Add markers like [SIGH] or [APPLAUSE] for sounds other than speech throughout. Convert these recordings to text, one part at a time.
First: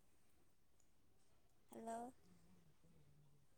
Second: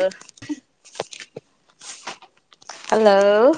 ꯑ hello hello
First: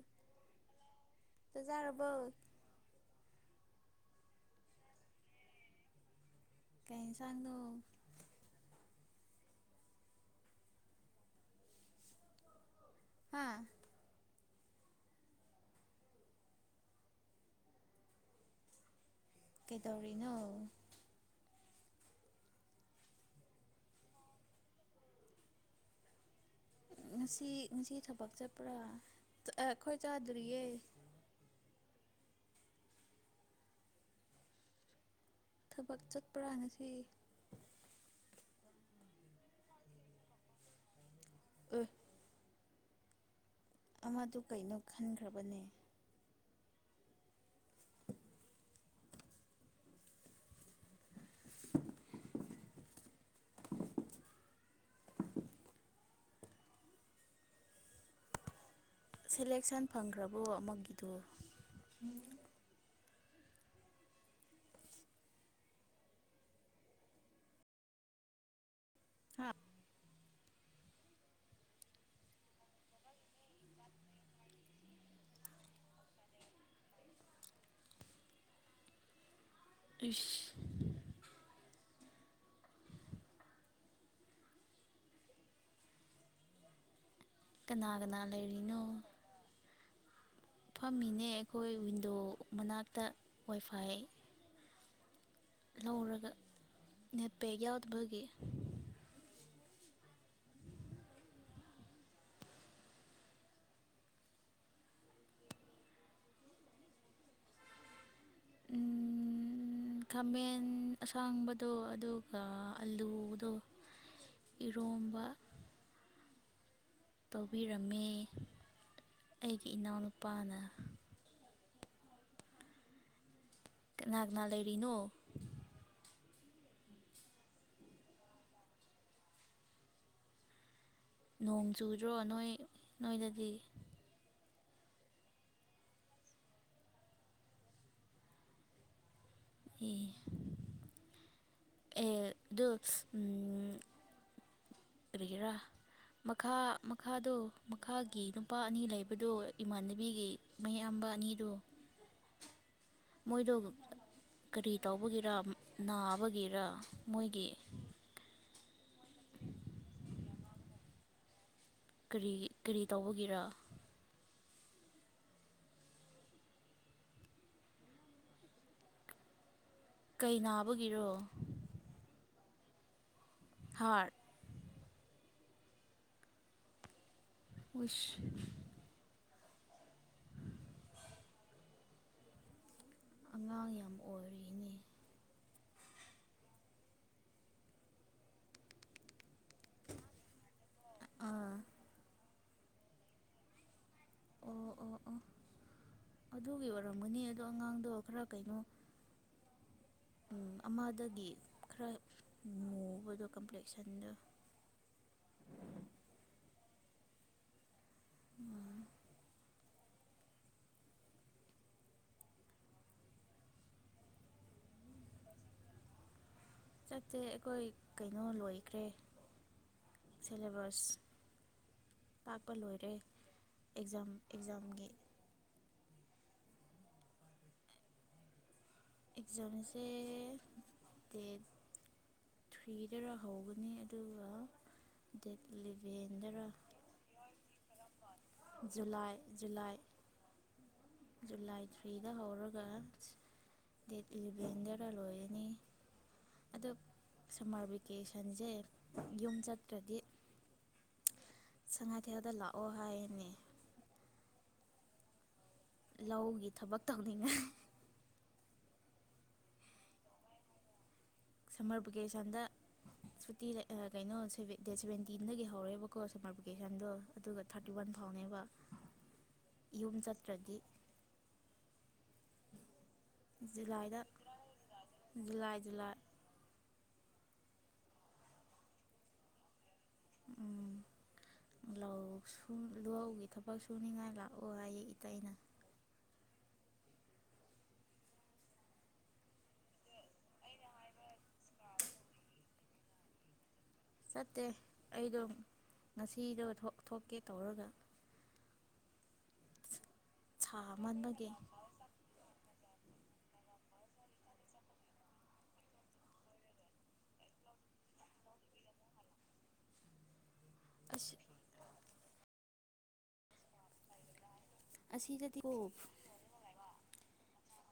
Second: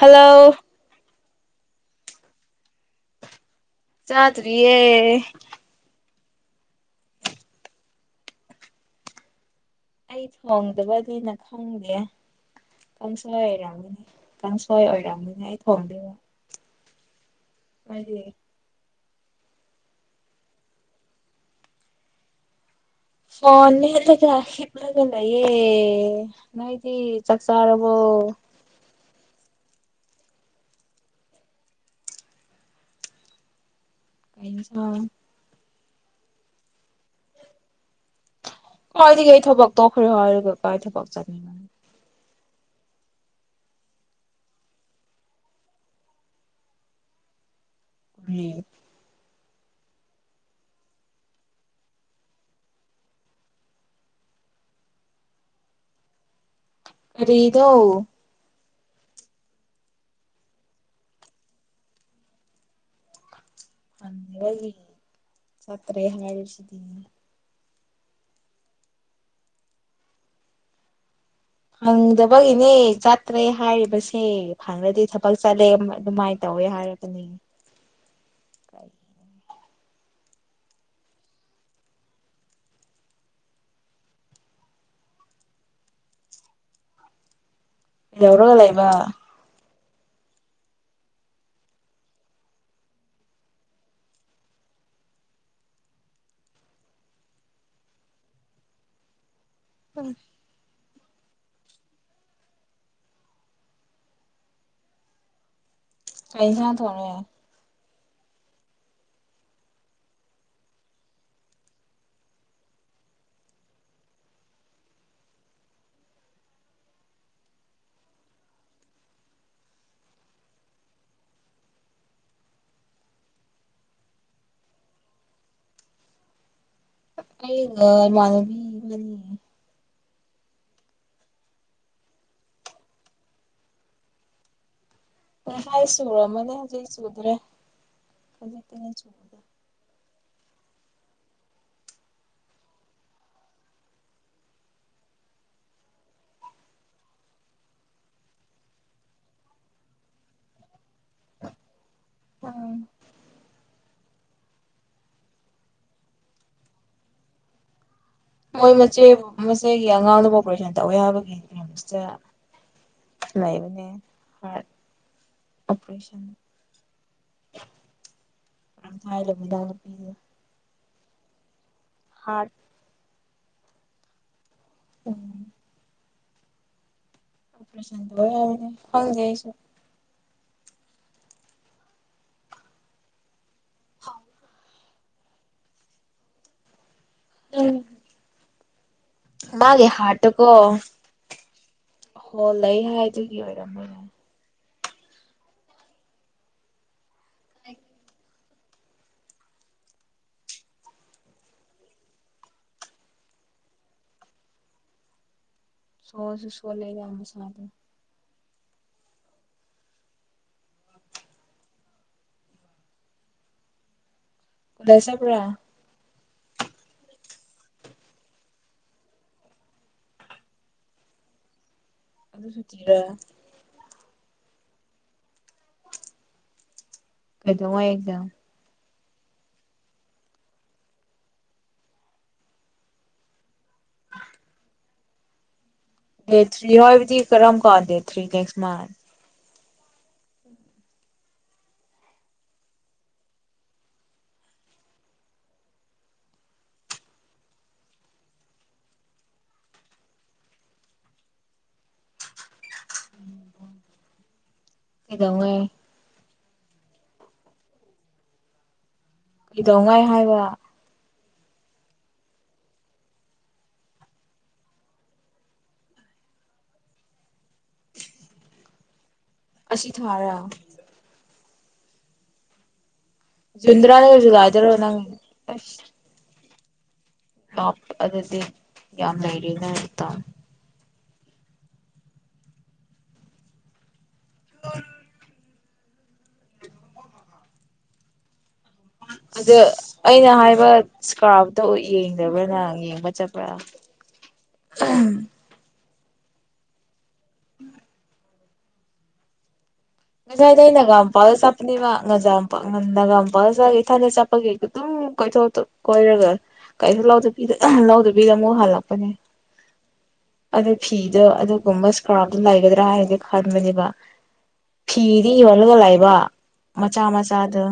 hello [INAUDIBLE] ꯖꯔꯔꯕꯣ ꯆꯇ꯭ꯔꯤꯌꯦ ꯀꯩ ꯏꯟꯁꯥꯡꯗꯣ ꯑꯩ ꯊꯣꯡꯗꯕꯅꯤꯅ ꯈꯪꯗꯦ [UNINTELLIGIBLE] ꯍꯥ ꯍꯥꯏꯔꯅꯤ ꯁꯣꯏ ꯑꯣꯏꯅꯤ ꯑꯩ ꯊꯣꯡꯗꯦꯕ ꯃꯗꯤ ꯀꯩꯗꯧꯔꯤꯅꯣ ꯐꯣꯟ ꯃꯦꯠꯂꯒ ꯍꯤꯞꯂꯒ ꯂꯩꯌꯦ ꯅꯣꯏꯗꯤ ꯆꯥꯛ ꯆꯥꯔꯕꯣ ꯑꯦꯈꯣꯏ ꯆꯥꯗ꯭ꯔꯤꯌꯦ ꯀꯁ [UNINTELLIGIBLE] ꯊꯕꯛ ꯆꯠꯄ꯭ꯔꯥ ꯉꯁꯤ ꯍꯣꯏꯗꯤ ꯑꯩ ꯊꯕꯛ ꯇꯧꯈ꯭ꯔꯦ ꯍꯥꯏꯔꯒ ꯀꯥꯢ ꯑꯩ ꯊꯕꯛ ꯆꯠꯅꯤꯡ ꯎ ꯑꯃꯗꯨ ꯀꯩꯅꯣ ꯈꯟꯈ꯭ꯔꯕꯅꯦ ꯎ ꯒꯔꯤꯗꯣ ꯁꯦꯂꯦꯛꯁꯟ ꯐꯪꯈ꯭ꯔꯕꯣ ꯑꯃꯒꯤꯗꯨ [UNINTELLIGIBLE] ꯁꯥꯠꯇ꯭ꯔꯦ ꯍꯥꯏꯔꯤꯁꯤꯗꯤ ꯍꯥꯞ ꯐꯪꯗꯕꯒꯤꯅꯦ ꯆꯠꯇ꯭ꯔꯦ ꯍꯥꯏꯔꯤꯕꯁꯦ ꯐꯪꯂꯗꯤ ꯊꯕꯛ ꯆꯠꯂꯦ ꯑꯗꯨꯃꯥꯏꯅ ꯇꯧꯋꯦ ꯍꯥꯏꯔꯕꯅꯦ ꯏꯁ ꯀꯅꯥ ꯀꯅꯥ ꯀꯩꯗꯧꯔꯒ ꯂꯩꯔꯤꯅꯣ ꯂꯩꯕ ꯐꯝꯃꯤꯅꯦ ꯑꯩꯈꯣꯏ ꯋꯤꯟꯗꯣ ꯃꯅꯥꯛꯇ ꯋꯥꯏꯐꯥꯏ ꯂꯧꯔꯒ ꯅꯦꯠꯄꯦ ꯌꯥꯎꯗꯕꯒꯤ ꯎꯝ ꯀꯩꯁꯥꯡ ꯊꯣꯡꯉꯦ ꯈꯥꯃꯦꯟ ꯑꯁꯥꯡꯕꯗꯣ ꯑꯗꯨꯒ ꯑꯂꯨꯗꯣ ꯏꯔꯣꯝꯕ ꯇꯧꯕꯤꯔꯝꯃꯤ ꯑꯩꯒꯤ ꯏꯅꯥꯎꯅꯨꯄꯥꯅ ꯀꯅꯥ ꯀꯅꯥ ꯂꯩꯔꯤꯅꯣ ꯑꯩꯒ ꯃꯥꯅꯕꯤ ꯃꯅꯤ ꯅꯣꯡ ꯆꯨꯗ꯭ꯔꯣ ꯅꯣꯏ ꯅꯣꯏꯗꯗꯤ ꯃꯥꯏ ꯁꯨꯔꯝꯃꯅꯤ ꯍꯧꯖꯤꯛ ꯁꯨꯗ꯭ꯔꯦ ꯈꯖꯤꯛꯇꯤꯅꯦ ꯁꯨꯗ꯭ꯔꯦ ꯑꯦ ꯑꯗꯨ ꯎꯝ ꯑꯣꯏꯔꯤꯒꯦꯔꯥ ꯃꯈꯥ ꯃꯈꯥꯗꯣ ꯃꯈꯥꯒꯤ ꯅꯨꯄꯥ ꯑꯅꯤ ꯂꯩꯕꯗꯨ ꯏꯃꯥꯟꯅꯕꯤꯒꯤ ꯃꯌꯥ ꯌꯥꯝꯕ ꯑꯅꯤꯗꯣ ꯎꯝ ꯃꯣꯏꯗꯣ ꯀꯔꯤ ꯇꯧꯕꯒꯤꯔꯥ ꯅꯥꯕꯒꯤꯔꯥ ꯃꯣꯏꯒꯤ ꯃꯣꯏ ꯃꯆꯦ ꯃꯆꯦꯒꯤ ꯑꯉꯥꯡꯗꯨꯕꯨ ꯑꯣꯄꯔꯦꯁꯟ ꯇꯧꯋꯦ ꯍꯥꯏꯕꯒꯤꯅꯦ ꯀꯔꯤ ꯀꯔꯤ ꯇꯧꯕꯒꯤꯔꯥ ꯂꯩꯕꯅꯦ ꯍꯥꯔꯠ ꯑꯣꯄ꯭ꯔꯦꯁꯟ ꯃꯔꯝ [UNINTELLIGIBLE] ꯀꯩ ꯅꯥꯕ ꯒꯤꯔꯣ ꯍꯥꯔꯠ ꯍꯥꯔꯠ ꯎꯝ ꯑꫭꯄ꯭ꯔꯦꯁꯟ ꯋꯤꯁ ꯇꯧꯋꯦ ꯍꯥꯏꯕꯅꯦ ꯈꯪꯗꯦ ꯑꯩꯁꯨ ꯎ ꯑꯉꯥꯡ ꯌꯥꯝ ꯍꯥꯎ ꯑꯣꯏꯔꯤꯅꯦ ꯎꯝ ꯃꯥꯒꯤ ꯍꯥꯔꯠꯇꯨꯀꯣ ꯑꯥ ꯍꯣꯜ ꯂꯩ ꯍꯥꯏꯗꯨꯒꯤ ꯑꯣꯏꯔꯝꯕ ꯌꯥꯏ ꯑꯣ ꯑꯣ ꯑꯣ ꯑꯗꯨꯒꯤ ꯑꯣꯏꯔꯝꯒꯅꯤ ꯑꯗꯣ ꯑꯉꯥꯡꯗꯣ ꯈꯔ ꯀꯩꯅꯣ ꯎꯝ ꯑꯃꯗꯒꯤ ꯈꯔ ꯃꯨꯕꯗꯣ ꯀꯝꯄ꯭ꯂꯦꯛꯁꯟꯗ ꯁꯣꯁꯨ ꯁꯣꯂꯦ ꯌꯥꯝ ꯃꯁꯥꯗꫭ ꯎꯝ ꯗꯁꯄ꯭ꯔꯤꯌꯥ ꯆꯠꯇꯦ ꯑꯩꯈꯣꯏ ꯀꯩꯅꯣ ꯂꯣꯏꯈ꯭ꯔꯦ ꯁꯦꯂꯦꯕꯁ ꯑꯗꯨ ꯇꯥꯛꯄ ꯂꯣꯏꯔꯦ ꯁꯨꯇꯤꯔ ꯑꯦꯛꯖꯥꯝ ꯑꯦꯛꯖꯥꯝꯒꯤ ꯀꯩꯗꯧꯉꯩ ꯑꯦꯛꯖꯥꯝ ꯑꯦꯛꯖꯥꯝꯁꯦ ꯗꯦꯠ ꯊ꯭ꯔꯤꯗꯔ ꯍꯧꯒꯅꯤ ꯑꯗꯨ ꯗꯦꯠ ꯗꯦꯠ ꯏꯂꯚꯦꯟꯗꯔ ꯊ꯭ꯔꯤ ꯍꯥꯏꯕꯗꯤ ꯀꯔꯝ ꯀꯥꯟ date three next month July July July ꯊ꯭ꯔꯤꯗ ꯍꯧꯔꯒ ꯗꯦꯠ ꯏꯂꯚꯦꯟꯗꯔ ꯂꯣꯏꯔꯅꯤ ꯑꯗꯣ ꯁꯝꯃꯔ ꯚꯦꯀꯦꯁꯟꯁꯦ ꯌꯨꯝ ꯆꯠꯇ꯭ꯔꯗꯤ ꯁꯉꯥꯏꯊꯦꯜꯗ ꯂꯥꯛꯑꯣ ꯍꯥꯌꯦꯅꯦ ꯀꯩꯗꯧꯉꯩ ꯂꯧꯒꯤ ꯊꯕꯛ ꯇꯧꯅꯤꯡꯉꯥꯏ ꯀꯩꯗꯧꯉꯩ ꯍꯥꯏꯕ ꯁꯝꯃꯔ ꯚꯦꯀꯦꯁꯟꯗ ꯁꯨꯇꯤ ꯑ ꯀꯩꯅꯣ ꯈꫭꯏꯒꯤ ꯗꯦꯠ ꯁꯚꯦꯟꯇꯤꯟꯗꯒꯤ ꯍꯧꯔꯒꯀꯣ ꯁꯝꯃꯔ ꯚꯦꯀꯦꯁꯟꯗꯣ ꯑꯗꯨꯒ ꯊꯥꯔꯇꯤ ꯋꯥꯟ ꯐꯥꯎꯅꯦꯕ ꯑꯁꯤ ꯌꯨꯝ ꯊꯥꯔ ꯆꯇ꯭ꯔꯗꯤ ꯖꯨꯂꯥꯏꯗ ꯖꯨꯗꯔꯥꯗꯩ ꯖꯨꯂꯥꯏꯗꯔ ꯅꯪ ꯖꯨꯂꯥꯏ ꯖꯨꯂꯥꯏ ꯀꯥꯞ ꯑꯗꯨꯗꯤ ꯌꯥꯝ ꯂꯧꯔꯤꯅ ꯇꯥꯝ ꯎꯝ ꯂꯧ ꯁꯤꯡ ꯂꯧꯍꯒꯤ ꯊꯕꯛ ꯁꯨꯅꯤꯡꯉꯥꯏ ꯂꯥꯛꯑꯣ ꯍꯥꯏꯌꯦ ꯏꯄꯥꯅ ꯑꯗꯨ ꯑꯩꯅ ꯍꯥꯏꯕ ꯏꯁꯀꯥꯞꯇꫭ ꯌꯦꯡꯗꯕ꯭ꯔꯥ ꯅꯪ ꯌꯦꯡꯕ ꯆꯠꯄ꯭ꯔꯥ ꯆꯠꯇꯦ ꯑꯩꯗꯣ ꯉꯁꯤꯗꯣ ꯊꯣꯛ ꯊꯣꯛꯀꯦ ꯇꯧꯔꯒ ꯁꯥ ꯃꯖꯥꯏꯗꯅꯒꯝ ꯄꯥꯎ ꯃꯟꯕꯒꯤ ꯆꯄꯅꯤ ꯃꯥ ꯉꯖꯝ ꯄꯥꯎ ꯉꯟꯅꯒꯥꯝ ꯐꯖꯒ ꯏꯊꯟꯗ ꯆꯠꯄꯒꯤ ꯑꯗꯨꯝ ꯀꯣꯏꯊꯣꯛ ꯀꯣꯏꯔꯒ ꯀꯩ ꯂꯧꯗꯕꯤꯗ ꯑꯃꯨꯛ ꯍꯜꯂꯛꯄꯅꯦ ꯑꯗꯨ ꯑꯁ ꯐꯤꯗꯣ ꯑꯗꯨꯒꯨꯝꯕ ꯊ ꯑꯗꯨ ꯂꯥꯛꯒꯗ꯭ꯔꯥ ꯍꯥꯏꯒꯦ ꯈꯔ ꯃꯅꯤꯕ ꯐꯤꯗꯤ ꯑꯁꯤꯗꯗꯤꯀꯣ ꯌꯣꯜꯂꯒꯂꯥꯛꯏꯕ ꯃꯆꯥ ꯃꯆꯥ ꯆꯥꯗ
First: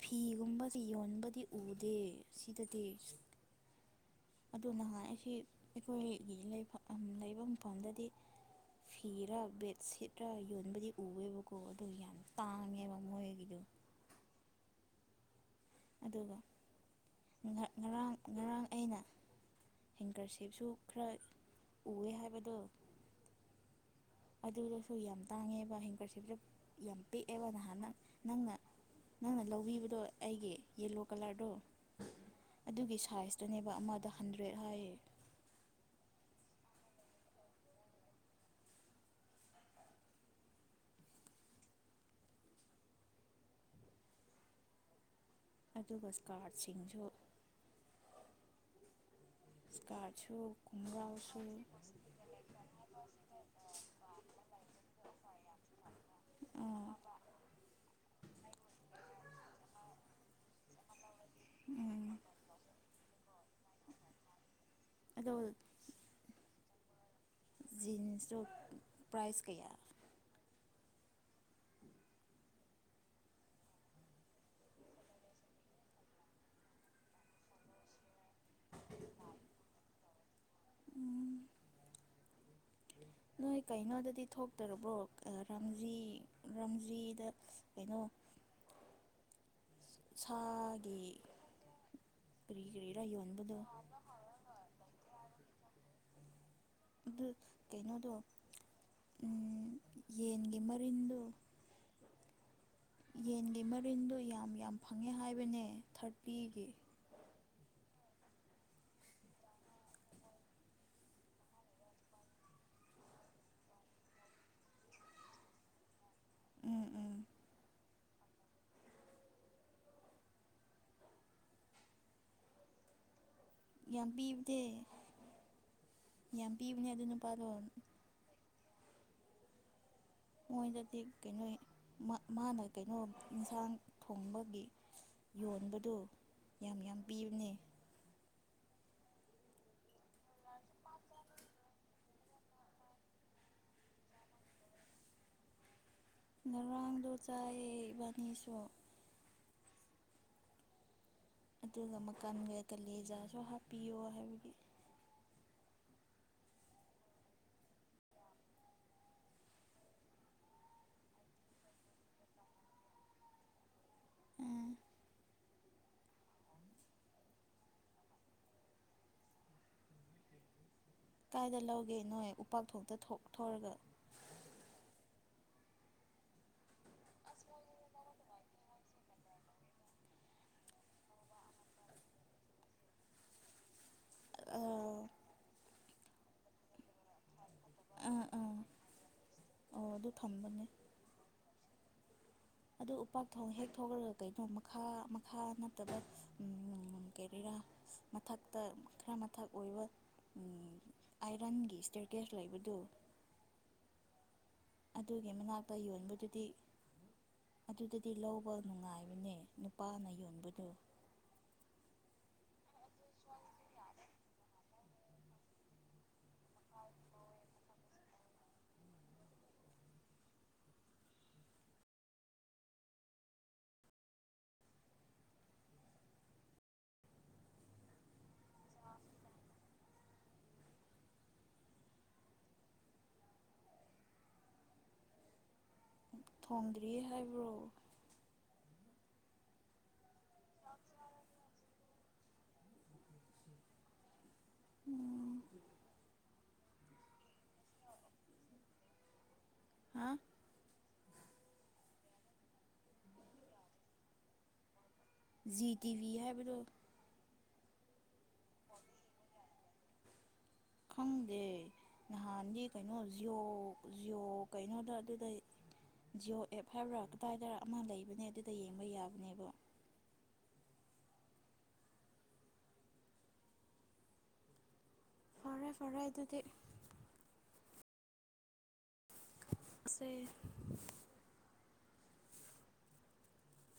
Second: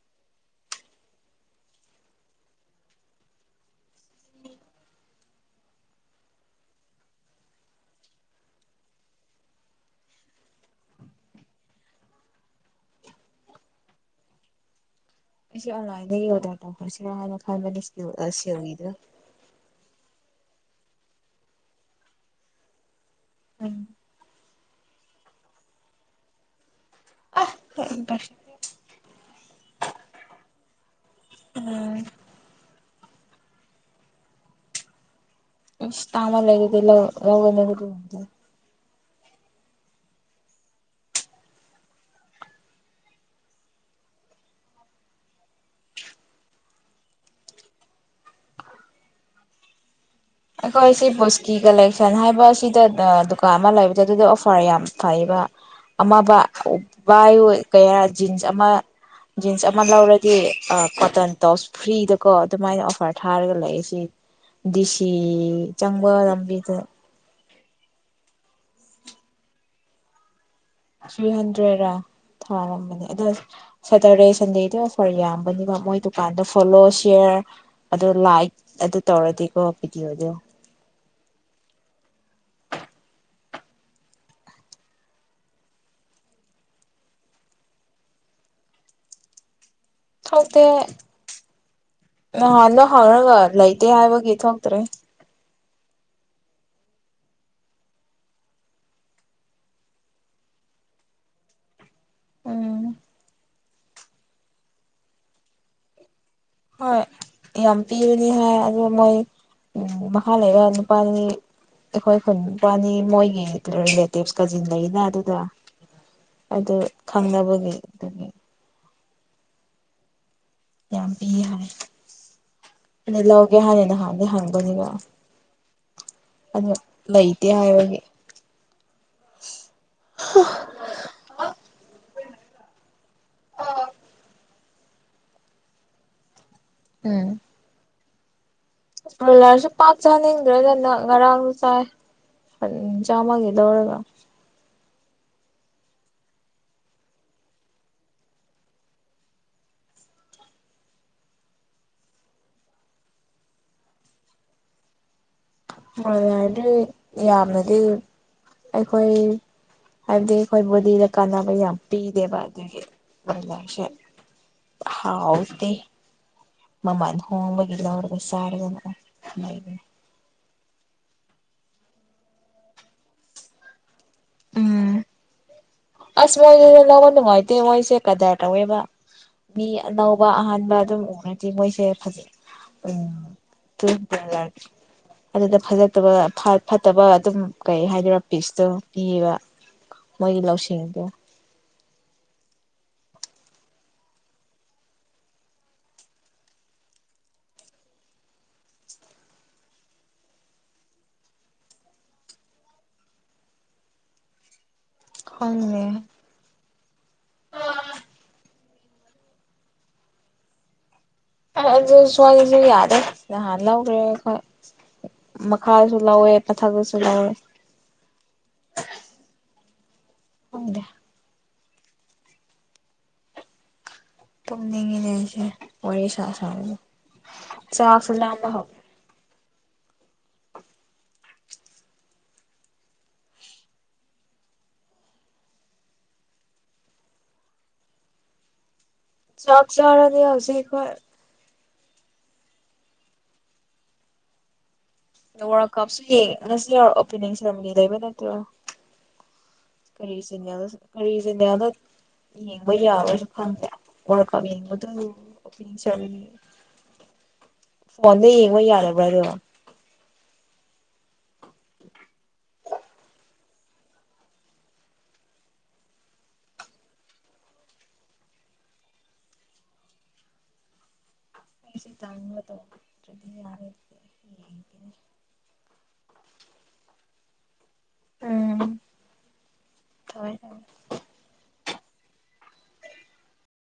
ꯐꯤꯒꯨꯝꯕꯁ ꯌꯣꯟꯕꯗꯤ ꯎꯗꯦ ꯁꯤꯗꯗꯤ ꯑꯗꯨ ꯅꯍꯥꯟꯁꯤ ꯑꯩꯈꯣꯏꯒꯤ ꯂꯩꯐꯝ ꯂꯩꯕ ꯃꯐꯝꯗꯗꯤ ꯐꯤꯔꯥ ꯕꯦꯠꯁꯤꯠꯔ ꯌꯣꯟꯕꯗꯤ ꯎꯋꯦꯕꯀꯣ ꯑꯗꯨ ꯌꯥꯝ ꯇꯥꯡꯉꯦꯕ ꯃꯣꯏꯒꯤꯗꯣ ꯑꯩꯁꯦ ꯑꯣꯟꯂꯥꯏꯟꯗꯒꯤ ꯑꯗꯨꯒ ꯑꯣꯔꯗꯔ ꯇꯧꯈ꯭ꯔꯁꯤꯔ ꯍꯥꯏꯅ ꯈꯟꯕꯅꯦ ꯉꯔꯥꯡ ꯁ꯭ꯋꯒꯤꯗ ꯀꯞꯁꯨ ꯈꯔ ꯎꯋꯦ ꯍꯥꯏꯕꯗꯣ ꯎꯝ ꯑꯗꯨꯗꯁꯨ ꯌꯥꯝ ꯇꯥꯡꯉꯦꯕ ꯍꯤꯡꯀꯠꯁꯦ ꯄꯨꯂꯞ ꯌꯥꯝ ꯄꯤꯛꯑꯦꯕ ꯅꯍꯥꯟ ꯑꯁ ꯅꯪ ꯅꯪꯅ ꯅꯪꯅ ꯂꯧꯕꯤꯕꯗꯣ ꯑꯩꯒꯤ ꯌꯦꯂꯣ ꯀꯂꯔꯗꯣ ꯑꯗꯨꯒꯤꯁꯨ ꯁꯥꯏꯖꯇꯨꯅꯦꯕ ꯑꯃꯗ ꯍꯟꯗ꯭ꯔꯦꯠ ꯍꯥꯏꯌꯦ ꯏꯁꯥꯃ ꯂꯩ ꯂꯩꯗꯤ ꯂ ꯂꯒ ꯑꯗꯨꯒ ꯏꯁꯀꯥꯔꯠꯁꯤꯡꯁꯨ ꯏꯁꯥꯔ ꯑꯩꯈꯣꯏ ꯁꯤ ꯕꯁꯀꯤ ꯀꯂꯦꯛꯁꯟ ꯍꯥꯏꯕ ꯁꯤꯗ ꯗꯨꯀꯥꯟ ꯑꯃ ꯂꯩꯕꯗ ꯑꯗꯨꯗ ꯑꯣꯐꯔ ꯌꯥꯝ ꯐꯩꯕ ꯑꯃꯕ ꯑꯥ ꯕꯥꯏ ꯀꯔꯥ ꯖꯤꯟꯁ ꯑꯃ ꯖꯤꯟꯁ ꯑꯃ ꯂꯧꯔꯗꯤ ꯀꯣꯇꯟ ꯇꯣꯁ ꯎꯝ ꯐ꯭ꯔꯤꯗꯀꯣ ꯑꯗꯨꯃꯥꯏꯅ ꯑꯣꯐꯔ ꯊꯥꯔꯒ ꯂꯩ ꯁꯤ ꯑꯗꯣ ꯆꯪꯕ ꯂꯝꯕꯤꯗ ꯖꯤꯤꯟꯁꯁꯨ ꯄ꯭ꯔꯥꯏꯖ ꯀꯩꯌꯥ ꯊ꯭ꯔꯤ ꯍꯟꯗ꯭ꯔꯦꯗ ꯊꯥꯔꯝꯕꯅꯦ ꯑꯗꯣ ꯁꯦꯇꯔꯗꯦ ꯁꯟꯗꯦꯗ ꯑꯣꯐꯔ ꯌꯥꯝꯕꯅꯤꯀ ꯃꯣꯏ ꯗꯨꯀꯥꯟꯗ ꯐꯣꯂꯣ ꯁꯤꯌꯥꯔ ꯑꯗꯨꯗ ꯂꯥꯏꯛ ꯑꯗꯨ ꯇꯧꯔꯗꯤꯀꯣ ꯚꯤꯗꯤꯑꯣꯗꯣ ꯎꯝ ꯅꯣꯏ ꯀꯩꯅꯣꯗꯗꯤ ꯊꯣꯛꯇꯔꯕ꯭ꯔꯣ ꯔꯥꯖꯤ ꯔꯥꯖꯤꯗ ꯀꯩꯅꯣ ꯊꯣꯛꯇꯦ ꯁꯥꯒꯤ ꯀꯔꯤ ꯅꯍꯥꯟꯗꯣ ꯀꯔꯤꯔꯥ ꯍꯥꯡꯉꯒ ꯌꯣꯟꯕꯗꯣ ꯂꯩꯇꯦ ꯍꯥꯏꯕꯒꯤ ꯊꯣꯛꯇ꯭ꯔꯦ ꯑꯗꯨ ꯀꯩꯅꯣꯗꯣ ꯌꯦꯟꯒꯤ ꯃꯔꯤꯟꯗꯣ ꯎꯝ ꯌꯦꯟꯒꯤ ꯃꯔꯤꯟꯗꯣ ꯌꯥꯝ ꯌꯥꯝ ꯐꯪꯉꯦ ꯍꯥꯏꯕꯅꯦ ꯊꯥꯔ ꯍꯣꯏ ꯌꯥꯝ ꯄꯤꯕꯅꯤ ꯍꯥꯏ ꯑ ꯃꯣꯏ ꯎ ꯃꯈꯥ ꯂꯩꯕ ꯅꯨꯄꯥꯅꯤ ꯑꯩꯈꯣꯏ ꯈꯨꯟ ꯅꯨꯄꯥꯅꯤ ꯃꯣꯏꯒꯤ ꯔꯤꯂꯦꯇꯤꯞ ꯀꯖꯤꯟ ꯂꯩꯅ ꯑꯗꯨꯗ ꯑꯗꯨ ꯎꯝ ꯎꯝ ꯈꯪꯅꯕꯒꯤ ꯑꯗꯨ ꯌꯥꯝ ꯄꯤ ꯍꯥꯏ ꯑ ꯂ ꯒꯦ ꯍꯥꯟꯅ ꯌꯥꯝ ꯅꯍꯥꯟꯗꯤ ꯄꯤꯕꯅꯦ ꯍꯪꯕꯅꯤꯕ ꯌꯥꯝ ꯑꯗꯨ ꯄꯤꯕꯅꯦ ꯅꯨꯄꯥꯗꯣ ꯂꯩꯇꯦ ꯍꯥꯏꯕꯒꯤ [UNINTELLIGIBLE] ꯃꯣꯏꯗꯗꯤ ꯀꯩꯅꯣ ꯃꯥꯅ ꯀꯩꯅꯣ ꯌꯦꯟꯁꯥꯡ ꯊꯣꯡꯕꯒꯤ ꯌꯣꯟꯕꯗꯨ ꯌꯥꯝ ꯌꯥꯝ ꯄꯤꯕꯅꯦ ꯄꯂꯔꯁꯨ ꯄꯥꯛ ꯆꯥꯅꯤꯡꯗ꯭ꯔꯒꯅ ꯉꯔꯥꯡꯁꯨ ꯆꯥꯏ ꯆꯥꯝꯃꯒꯤ ꯂꯧꯔꯒ ꯉꯔꯥꯡꯗꯣ ꯆꯥꯏ ꯏꯕꯥꯅꯤꯁꯨ ꯑꯗꯨꯒ ꯃꯈꯟꯒ ꯀꯂꯖꯥꯁꯨ ꯍꯥꯞꯄꯤꯌꯣ ꯍꯥꯏꯕꯒꯤ ꯃꯂꯥꯔꯗꯤ ꯌꯥꯝꯅꯗꯤ ꯑꯩꯈꯣꯏ ꯍꯥꯏꯕꯗꯤ ꯑꯩꯈꯣꯏ ꯕꯣꯗꯤꯗ ꯀꯥꯟꯅꯕ ꯌꯥꯝ ꯄꯤꯗꯦꯕ ꯑꯗꯨꯒꯤ ꯃꯣꯂꯔꯁꯦ ꯎꯝ ꯍꯥꯎ ꯃꯃꯥꯅ ꯍꯣꯡꯕꯒꯤ ꯂꯧꯔꯒ ꯆꯔꯒꯅ ꯂꯩ ꯀꯥꯏꯗ ꯂꯧꯒꯦ ꯅꯣꯏ ꯎꯄꯥꯛ ꯊꯣꯛꯇ ꯊꯣꯔꯒ ꯎꯝ ꯑꯁ ꯃꯣꯏꯗꯨꯗ ꯂꯧꯕ ꯅꯨꯡꯉꯥꯏꯇꯦ ꯃꯣꯏꯁꯦ ꯀꯗꯥꯏ ꯂꯧꯋꯦꯕ ꯃꯤ ꯑꯅꯧꯕ ꯑꯍꯥꯟꯕ ꯑꯗꯨꯝ ꯎꯉꯗꯦ ꯃꯣꯏꯁꯦ ꯎꯝ ꯑꯥ ꯑꯗꯨꯗ ꯐꯖꯠꯇꯕ ꯐꯠꯇꯕ ꯑꯗꯨꯝ ꯀꯩ ꯍꯥꯏꯗꯣꯏꯔꯥ ꯑꯥ ꯑꯥ ꯄꯤꯛꯁꯇꯣ ꯄꯤꯕ ꯑꯣ ꯑꯗꯨ ꯃꯣꯏꯒꯤ ꯊꯝꯕꯅꯦ ꯂꯧꯁꯤꯡ ꯀꯗ ꯑꯗꯨ ꯎꯄꯥꯛ ꯊꯣꯡ ꯍꯦꯛ ꯊꯣꯛꯈ꯭ꯔꯒ ꯀꯩꯅꯣ ꯃꯈꯥ ꯃꯈꯥ ꯅꯠꯇꯕ ꯀꯔꯤꯔꯥ ꯃꯊꯛꯇ ꯈꯔ ꯃꯊꯛ ꯑꯣꯏꯕ ꯑꯥꯏꯔꯟꯒꯤ ꯏꯁꯇꯔꯀꯦꯖ ꯂꯩꯕꯗꯨ ꯑꯗꯨꯒꯤ ꯃꯅꯥꯛꯇ ꯈꯪꯗꯦ ꯌꯣꯟꯕꯗꯨꯗꯤ ꯑꯗꯨꯗꯗꯤ ꯂꯧꯕ ꯅꯨꯡꯉꯥꯏꯕꯅꯦ ꯅꯨꯄꯥꯅ ꯌꯣꯟꯕꯗꯨ ꯑꯗꯨ ꯁ꯭ꯋꯥꯏꯗꯁꯨ ꯌꯥꯗꯦ ꯅꯍꯥꯟ ꯂꯧꯈ꯭ꯔꯦ ꯑꯩꯣꯏ ꯃꯈꯥꯁꯨ ꯂꯧꯋꯦ ꯃꯊꯛꯄꯁꯨ ꯂꯧꯋꯦ ꯇꯨꯝꯅꯤꯡꯉꯤꯅꯦ ꯑꯩꯁꯦ ꯋꯥꯔꯤ ꯁꯥ ꯁꯥꯕꯗ ꯆꯥꯛꯁꯨ ꯂꯝꯕ ꯍꯧꯥꯎꯋꯦ ꯊꯣꯡꯗ꯭ꯔꯤ ꯍꯥꯏꯕ꯭ꯔꯣ ꯆꯥꯛ ꯆꯔꯅꯤ ꯍꯧꯖꯤꯛꯣꯏ ꯎꯝ ꯋꯥꯔꯜ ꯀꯞꯁꯨ ꯌꯦꯡꯉ ꯉꯁꯤ ꯌꯥꯔ ꯑꯣꯄꯦꯅꯤꯡ ꯁꯦꯔꯃꯅꯤ ꯂꯩꯕ ꯅꯠꯇ꯭ꯔꯣ ꯍꯥ ꯀꯔꯤꯁꯤꯡꯅꯤꯌꯥꯗ ꯀꯔꯤꯁꯦꯅꯦꯌꯥꯗ ꯌꯦꯡꯕ ꯌꯥꯔꯣꯏꯁꯨ ꯈꯪꯗꯦ ꯋꯥꯔꯀꯥ ꯌꯦꯡꯕꯗ ꯖꯤ ꯇꯤꯚꯤ ꯍꯥꯏꯕꯗꯣ ꯐꯣꯟꯗ ꯌꯦꯡꯕ ꯌꯥꯔꯕ꯭ꯔꯥꯔꯣ ꯈꯪ ꯍꯥꯟ ꯀꯩꯅꯣ ꯖꯤꯌꯣ ꯖꯤꯌꯣ ꯀꯩꯅꯣꯗ ꯑꯗꯨꯗ ꯖꯤꯌꯑꯣ ꯑꯦꯞ ꯍꯥꯏꯕ꯭ꯔꯥ ꯀꯗꯥꯏꯗ ꯑꯃ ꯂꯩꯕꯅꯦ ꯑꯗꯨꯗ ꯌꯦꯡꯕ ꯌꯥꯕꯅꯦꯕ ꯑꯩꯁꯦ ꯇꯥꯡꯕ ꯇꯧꯗ꯭ꯔꯗꯤ ꯌꯥꯔꯦ ꯌꯦꯡꯒꯦꯅꯦ ꯐꯥꯏ ꯐꯔꯦ ꯑꯗꯨꯗꯤ ꯎꯝ ꯁꯦ ꯍꯣꯏ